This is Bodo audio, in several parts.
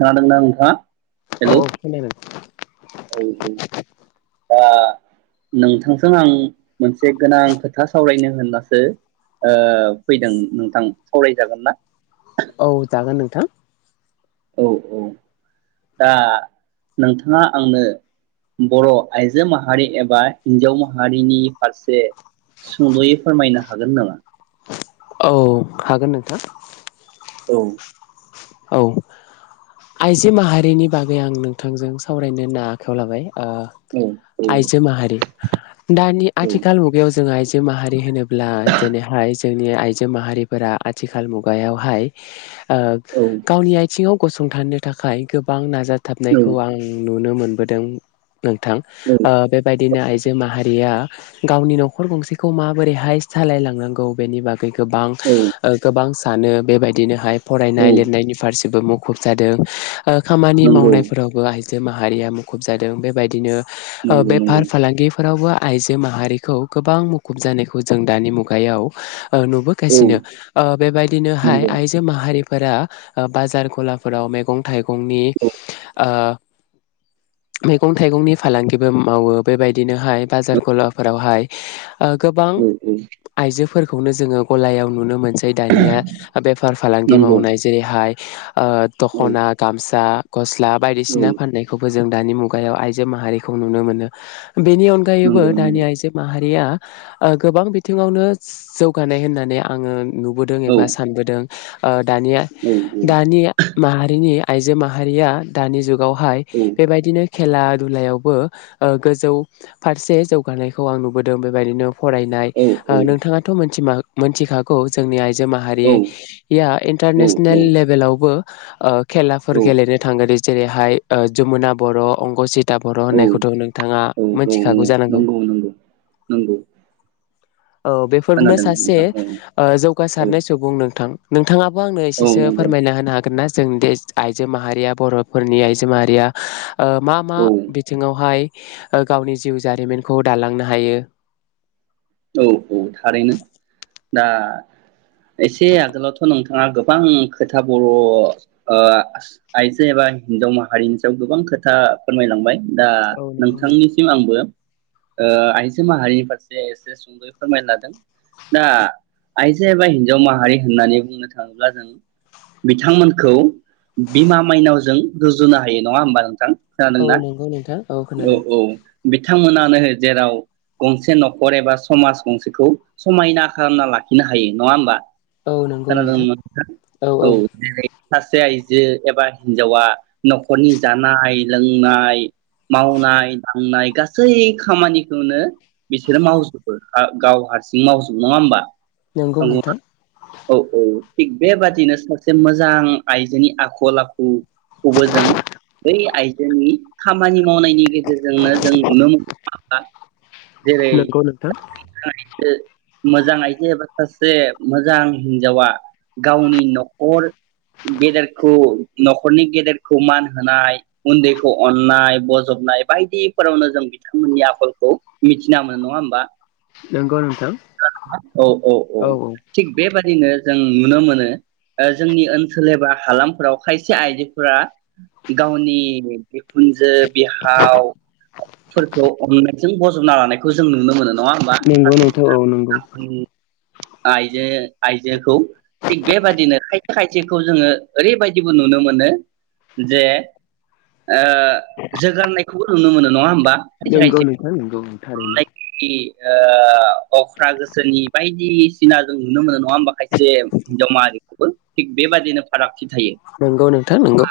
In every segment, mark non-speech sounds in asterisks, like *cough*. खोनादोंना नोंथाङा? औ हेलौ खोनादों औ औ ओ नोंथांजों आं मोनसे गोनां खोथा सावरायनो होननासो ओ फैदों नोंथां सावरायजागोन ना? औ जागोन नोंथां। औ औ दा नोंथाङा आंनो बर' आइजो माहारि एबा हिन्जाव माहारिनि फारसे सुंद'यै फोरमायनो हागोन नामा? औ हागोन नोंथां। औ औ आइजो माहारिनि बागै आं नोंथांजों सावरायनो होनना आखायाव लाबाय। ओ औ औ आइजो माहारि दानि औ आथिखाल मुगायाव जों आइ माहारि होनो ब्ला जेनेहाय जोंनि आइजो माहारिफोरा आथिखाल मुगायावहाय औ ओ आइथिङाव गसंथानो थाखाय गोबां नाजा औ थाबनायखौ आं नुनो मो मोनबोदों। नोंथां औ ओ बेबायदिनो आइजो माहारिया गावनि न'खर गंसेखौ माबोरैहाय सालायलांनांगौ बेनि बागै गोबां औ गोबां सानो बेबायदिनोहाय फरायनाय औ लिरनायनि जेबो मुखुब जादों। खामानि नंगौ मावनायफोरावबो आ जे माहारिया मुखुब जादों बेबायदिनो नंगौ नंगौ बेफार फालांगिफोरावबो आइजो माहारिखौ गोबां मुखुब जानायखौ जों दानि मुगायाव औ नुबोगासिनो बेबायदिनोहाय नंगौ आइजो माहारि फोरा बाजार गलाफोराव मैगं थाइगं फुंनि औ ओ मैगं थाइगंनि फालांगिबो मावो बेबायदिनोहाय बाजार गलाफोरावहाय ओ गोबां औ औ आइजो फोरखौनो जोङो गलायाव नुनो मोनो जै दानिया बेफार फालांगि नंगौ मावनाय जेरै बाइ ओ औ दख'ना गामसा गस्ला औ बायदिसिना फाननायखौबो जों दानि मुगायाव आइजो माहारिखौ नुनो मोनो बेनि अनगायैबो नंगौ नंगौ दानि आइजो माहारिया ओ गोबां बिथिङावनो जौगानाय होननानै आङो नुबोदों औ एबा सानबोदों ओ दानि औ दानिया माहारिनि आइजो माहारिया दानि जुगा वहाय बेबायदिनो खेला दुलायावबो गोजौ फारसे जौगानायखौ आं नुबोदों बेबायदिनो फरायनाय औ नोंथाङाथ' मोनथि मा मिथिखागौ जोंनि आइ औ माहारिया औ इन्टारनेसे नेल लेभेलावबो ओ औ खेलाफोर गेलेनो थांङोदि जेरैहाय जमुना बर' अंग'जि औ औ औ औ जानांगौ। नंगौ नंगौ नंगौ । औ बेफोरनो सासे ओ औ जौगासारनाय सुबुं नोंथां । थाङाबो आंनो औ एसे सो नंगौ फोरमायना होनो हागोन ना? जों दे आइजो माहारिया बर'फोरनि आइजो माहारिया ओ मा मा औ बिथिङावहाय गावनि जिउ जारिमिनखौ दालांनो हायो । औ औ थारैनो दा एसे आगोलावथ' नोंथाङा गोबां खोथा बर' ओ आइजो एबा हिनजाव माहारिनि सायाव गोबां खोथा फोरमायलांबाय । दा औ नंगौ नोंथां नोंथांनिसिम आंबो ओ आयजो माहारिनि फारसे सुंद'यै फोरमाय लादों दा आइजो एबा हिनजाव माहारि होननानै बुंनो थाङोब्ला जों बिथांमोनखौ बिमा माइनावजों रुजुनो हायो नङा होमबा नोंथां औ खोनादोंना नंगौ नोंथां औ खोनादों औ । बिथांमोनानो जेराव गंसे न'खर एबा समाज गंसेखौ समायना खालामना लाखिनो हायो नङा होमबा औ नंगौ खोनादों नोंथां औ । सासे आइजो एबा हिनजावा न'खरनि जानाय लोंनाय मावनाय दांनाय गासै खामानिखौनो बिसोरो मावजोबो । गाव हारसिं मावजोब नङा होमबा । नंगौ ना औ औ । थिग बेबादिनो सासे मोजां आइजोनि आखल आखुखौबो जों बै आइजोनि खामानि मावनायनि गेजेरजोंनो जों नुनो मोन जेरै थां मोजां आइजो एबा सासे मोजां हिनजावा गावनि न'खर गेदेरखौ न'खरनि गेदेरखौ मान होनाय उन्दैखौ अननाय बजबनाय बायदिफोरावनो जों बिथांमोननि आखलखौ मिथिना मोनो नङा होमबा? नंगौ नोंथां औ औ औ थिग बेबादिनो जों नुनो मोनो जोंनि ओनसोल एबा हालामफोराव खायसे आइजोफोरा गावनि बिखुनजो बिहावफोरखौ अननाय जों बजबना लानायखौ जों नुनो मोनो । नङा ओमबा नंगौ सासे नोंथां मोजां औ नंगौ आखुनि आइजो आइजोखौ थिग बेबादिनो खायसे खायसेखौ जोङो ओरैबायदिबो नुनो मोनो जे ओ जोगारनायखौबो नुनो मोनो नङा होमबा । नंगौ नोंथां नंगौ थारैनो । ओ अख्रा गोसोनि बायदिसिना जों नुनो मोनो नङा होमबा खायसे हिनजाव माहारिखौबो थिग बेबादिनो फाराग नंगौ नोंथां नंगौ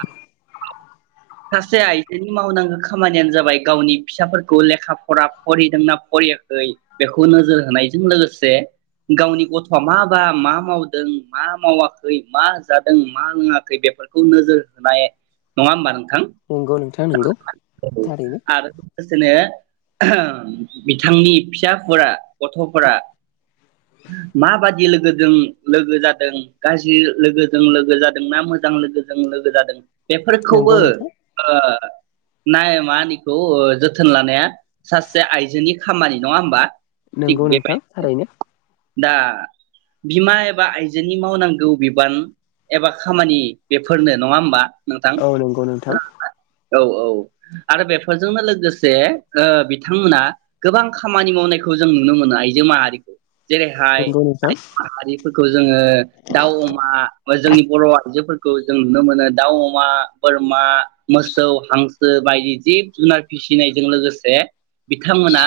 सासे आइजोनि मावनांगौ खामानियानो जाबाय गावनि फिसाफोरखौ लेखा फरा फरायदोंना फरायाखै बेखौ नोजोर होनायजों लोगोसे गावनि गथ'आ माबा मा मावदों मा मावाखै मा जादों मा रोङाखै बेफोरखौ नोजोर होनाय नङा होमबा नोंथां नंगौ नोंथाङा नंगौ थारैनो आरो लोगोसेनो बिथांनि फिसाफोरा गथ'फोरा मा बादि लोगो लोगोजों लोगो जादों गाज्रि लोगोजों लोगो जादों ना मोजां लोगोजों लोगो जादों बेफोरखौबो नंगौ नोंथां ओ नाय मानिखौ जोथोन लानाया सासे आइजोनि खामानि नङा होनबा? नंगौ नोंथां थारैनो दा बिमा एबा आइजोनि मावनांगौ बिबान एबा खामानि बेफोरनो नङा होमबा? नोंथां औ नंगौ नोंथां औ औ आरो बेफोरजोंनो लोगोसे ओ बिथांमोना गोबां खामानि मावनायखौ जों नुनो मोनो आइजो माहारिखौ जेरैहाय नंगौ नोंथां आइजो माहारिफोरखौ जोङो दाउ अमा जोंनि बर' आइजोफोरखौ जों नुनो मोनो दाउ अमा बोरमा मोसौ हां सो बायदि जिब जुनार फिसिनायजों लोगोसे बिथांमोना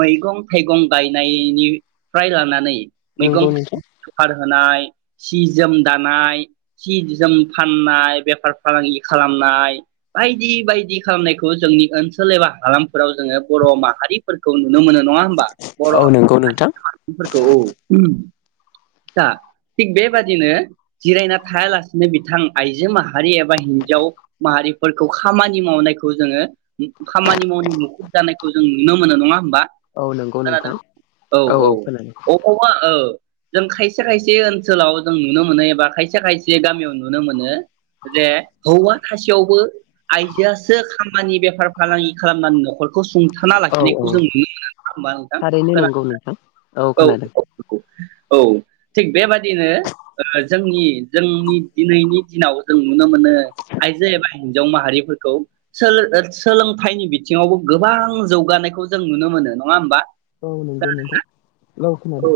मैगं थाइगं गायनायनिफ्राय लानानै नंगौ मैगं नोंथां आरो *unintelligible* सि जोम दानाय सि जोम फाननाय बेफार फालांगि खालामनाय बायदि बायदि खालामनायखौ जोंनि ओनसोल एबा हालामफोराव जोङो बर' माहारिफोरखौ नुनो मोनो नङा होमबा औ नंगौ नोंथां बर'फोरखौ औ दा थिग बेबादिनो जिरायना थायालासेनो बिथां आइजो माहारि एबा हिनजाव माहारिफोरखौ खामानि मावनायखौ जोङो खामानि मावनाय मुखुब जानायखौ जों नुनो मोनो नङा होमबा औ नंगौ नोंथां औ औ खोनादों *unintelligible* जों खायसे खायसे ओनसोलाव जों नुनो मोनो एबा खायसे खायसे गामियाव नुनो मोनो जे हौवा थासेयावबो आइजोआसो खामानि बेफार फालांगि खालामनानै न'खर खौ सुंथाना औ लाखिनाय जों औ नुनो मोनो नङा होमबा नोंथां थारैनो नंगौ नोंथां खोनादोंना खोनादों औ औ औ थिग बेबादिनो ओ जोंनि जोंनि दिनैनि दिनाव जों नुनो मोनो आइजो एबा हिनजाव माहारिफोरखौ सोल ओ सोलोंथाइनि बिथिङावबो गोबां जौगानायखौ जों नुनो मोनो नङा होमबा? औ नंगौ नंगौ *unintelligible* औ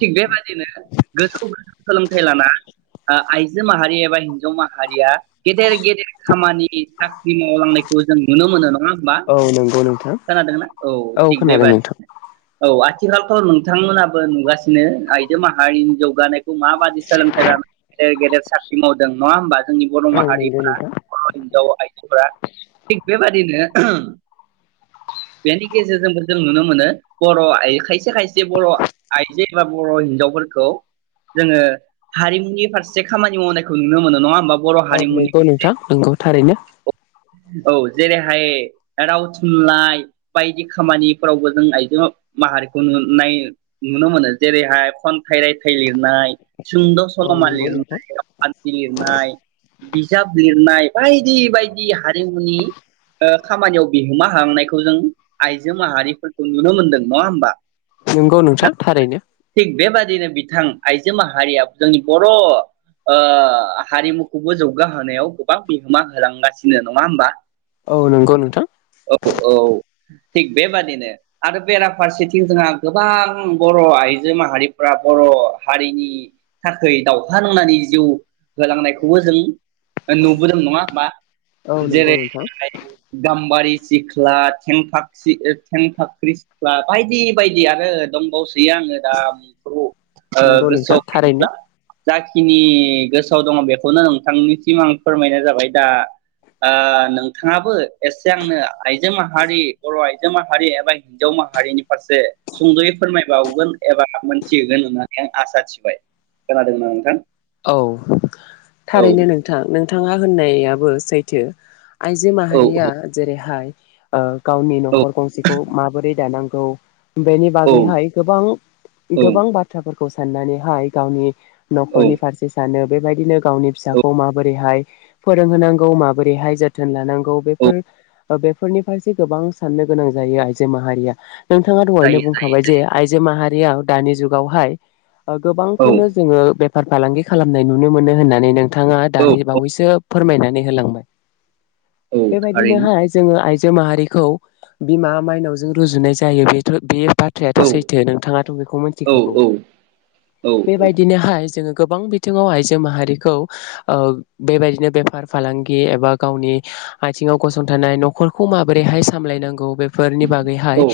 थिग बेबादिनो *unintelligible* सोलोंथाइ लाना आ आइजो माहारि एबा हिनजाव माहारिया गेदेर गेदेर खामानिनि साख्रि मावलांनायखौ जों नुनो मोनो न ङा होमबा औ नंगौ नोंथां खोनादोंना औ थिक खोनादों बेबादि नोंथां औ आथि *inaudible* नोंथांमोनाबो नुगासिनो आइजो माहारिनि जौगानाय *unintelligible* माबादि सोलोंथाइ *inaudible* गेदेर साख्रि मावदों नङा होमबा जोंनि बर' औ नंगौ नोंथां माहारिफोरा *inaudible* थिक बैबादिनो बेनि गेजेरजोंबो जों नुनो मोनो बर' *unintelligible* खायसे खायसे बर' आइजो एबा बर' हिनजावफोरखौ जोङो हारिमुनि फारसे खामानि मावनायखौ नुनो मोनो नङा होमबा बर' औ हारिमुनि नंगौ नोंथां नंगौ थारैनो। औ जेरैहाय राव थुनलाइ बायदि खामानिफोरावबो जों आइजो माहारि उन उन नाय नुनो मोनो जेरैहाय फन थाइ रायथाइ लिरनाय सुंद' औ सल'मा नंगौ नोंथां लिरनाय रावखान्थि लिरनाय बायदि बायदि हारिमुनि ओ खामानियाव बिहोमा होलांनायखौ जों आइजो माहारिखौ नुनो मोनदों नंआहोमबा? नंगौ नोंथां थारैनो। दिनो बिथां आइजो माहारिया जोंनि बर ओ हारिमुखौबो जौगा होनायाव गोबां बिहोमा होलांगासिनो नंआहोमबा? औ नंगौ नोंथां। थिग बेबादिनो आरो बेराफारसेथिं किनतुना गोबां बर आइजो माहारिफोरा बर हारिनि थाखै दावहा नांनानै जिउ होलांनायखौबो जों नुबोदों नंआहोमबा? औ नंगौ जेरै नोंथां गाम्बारि सिख्ला थेंनफाख्रि थेंनफाख्रि सिख्ला बाय दि बायदि आरो दंबावो सो बि आङो दा बेफोरखौ ओ नंगौ नोंथां गोसोआव थारैनो गैला। जायखिनि गोसोआव फारसे सुंद'यै फोरमायबावगोन एबा हामोनथि होगोन होननानै आं आसा सिबाय। खोनादों ना नोंथां? औ औ थारैनो नोंथां नों नोंथाङा होननायाबो सैथो। आइजो औ माहारिया जेरैहाय आ गावनि औ नखर गंसेखौ माबोरै दानांगौ बेनि औ बागैहाय गोबां गोबां बाथ्राफोरखौ साननानै हाय गावनि औ न'खरनि सानो बेबायदिनो गावनि औ फिसाखौ माबोरैहाय फोरोंहोनांगौ माबोरैहाय जोथोन लानां औ बेफोर ओ बेफोरनि फारसे गोबां साननो गोनां जायो आइजो माहारिया नोंथाङा दहायनो जायो बुंखाबाय जे आइजो माहा बैयाव दानि जुगावहाय ओ औ गोबांखौनो जोङो बेफ फालांगि खालामनाय नुनो मोनो होननानै नों बिथाङा औ दानि औ बावैसो फोरमायनानै होलांबाय औ थारैनो बेबायदिनोहाय जोङो आइ आइजो माहारिखौ बिमा माइनावजों रुजुनाय जायो बेथ' बे बाथ्रायाथ' औ सैथो नोंथाङाथ' बेखौ औ मिथिखागौ औ औ औ बेबायदिनोहाय जोङो गोबां बिथिङाव आइजो माहारिखौ ओ बेबायदिनो बेफार फालांगि एबा गावनि आथिङाव गसंथानाय न'खरखौ माबोरैहाय सामलायनांगौ *unintelligible* *unintelligible* फोरनि बागैहाय औ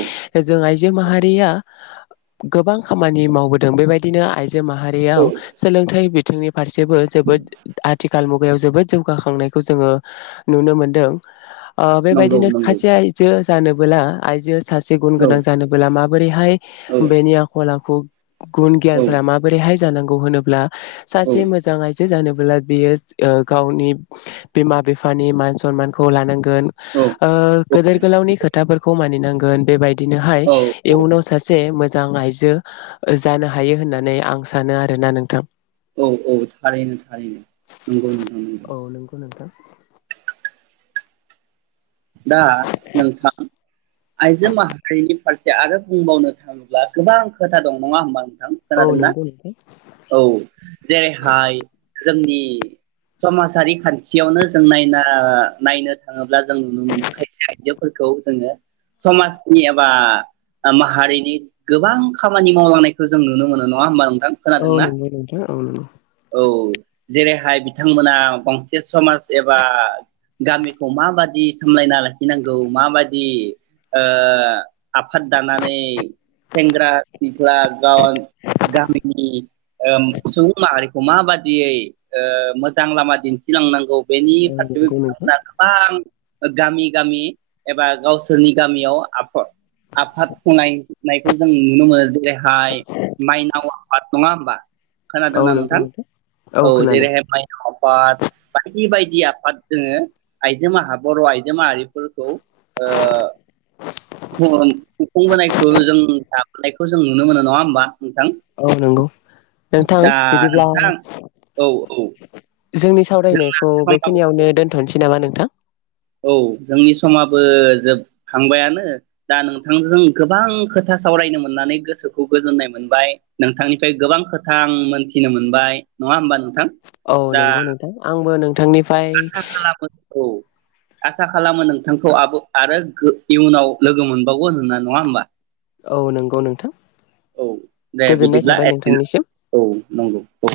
जों आइजो माहारिया गोबां खामानि मावबोदों बेबायदिनो आइ आइजो माहारियाव औ सोलोंथाइ बिथिंनि फारसेबो जोबोद आथिखाल मुगायाव जोबोद जौगाखांनायखौ जोङो नुनो मोनदों। ओ नंगौ बेबायदिनो नंगौ खायसे आयजो जानोबोला आइजो सासे गुन औ गोनां जानबोला माबोरैहाय औ बेनि आखल आखु *unintelligible* गुन औ गियानफोरा माबोरैहाय जानांगौ *unintelligible* होनो *unintelligible* सासे मोजां आइजो आइजो‌ जानोबोला बियो ओ गावनि बिमा बिफानि मान सनमानखौ लानां *unintelligible* औ औ ओ गोदोर गोलावनि खोथाफोरखौ मानिनां *unintelligible* बेबायदि बिनोहाय औ औ इयुनाव सासे *unintelligible* मोजां आयजो जानो हायो होननानै आं सानो आरोना नों *unintelligible* औ औ थारैनो थारैनो नंगौ नोंथां औ। नंगौ नोंथां दा नोंथां आइजो माहारिनि फारसे आरो बुंबावनो थाङोब्ला गोबां खोथा दं नङा होमबा? *unintelligible* औ खोनादोंना नंगौ नोंथां औ जेरैहाय जोंनि समाजारि खान्थियावनो जों नायना नायनो थाङोब्ला जों नुनो मोनो खायसे आइजोफोरखौ जोङो समाजनि एबा माहारिनि गोबां खामानि मावलांनायखौ जों नुनो मोनो नङा होमबा *unintelligible* *unintelligible* औ खोनादोंना नंगौ नोंथां औ नंगौ औ। जेरैहाय बिथांमोना गंसे समाज एबा गामिखौ माबादि सामलायना लाखिनांगौ माबायदि ओ आफाद दानानै सेंग्रा सिख्ला *unintelligible* गामिनि सुबुं माहारिखौ माबादियै मोजां लामा दिन्थिलांनांगौ बेनि औ फारसेबो नंगौ नोंथां बिथांमोना गोबां गामि गामि एबा गावसोरनि गामियाव आफद आफाद खनायनायखौ जों नुनो मोनो जेरैहाय माइनाव आफाद नङा होमबा औ खोनादोंना नंगौ नोंथां औ जेरैहाय माइनाव आफाद बायदि बायदि आफाद जोङो आइजो माहा बर' आइजो माहारिफोरखौ ओ खुं खुंबोनायखौ जों नुनो मोनो नङा होमबा? नोंथां औ नंगौ नोंथां दा बिदिब्ला नोंथां औ औ जोंनि सावरायनायखौ समाबो बेखिनियावनो दोनथ'नोसै नामा नोंथां? औ जोंनि समाबो जोबखांबायानो दा नोंथांजों गोबां खोथा सावरायनो मोननानै गोसोखौ गोजोननाय मोनबाय नोंथांनिफ्राय गोबां खोथा आं मोनथिनो मोनबाय। नङा होमबा नोंथां? औ दा नंगौ नोंथां आंबो नोंथांनिफाय औ आसा खालामो नोंथांखौ आबो आरो इयुनाव लोगो मोनबावगोन होनना नङा होमबा? औ नंगौ नोंथां औ दे गोजोननाय बिदिब्ला थाबाय नोंथांनिसिम। औ नंगौ औ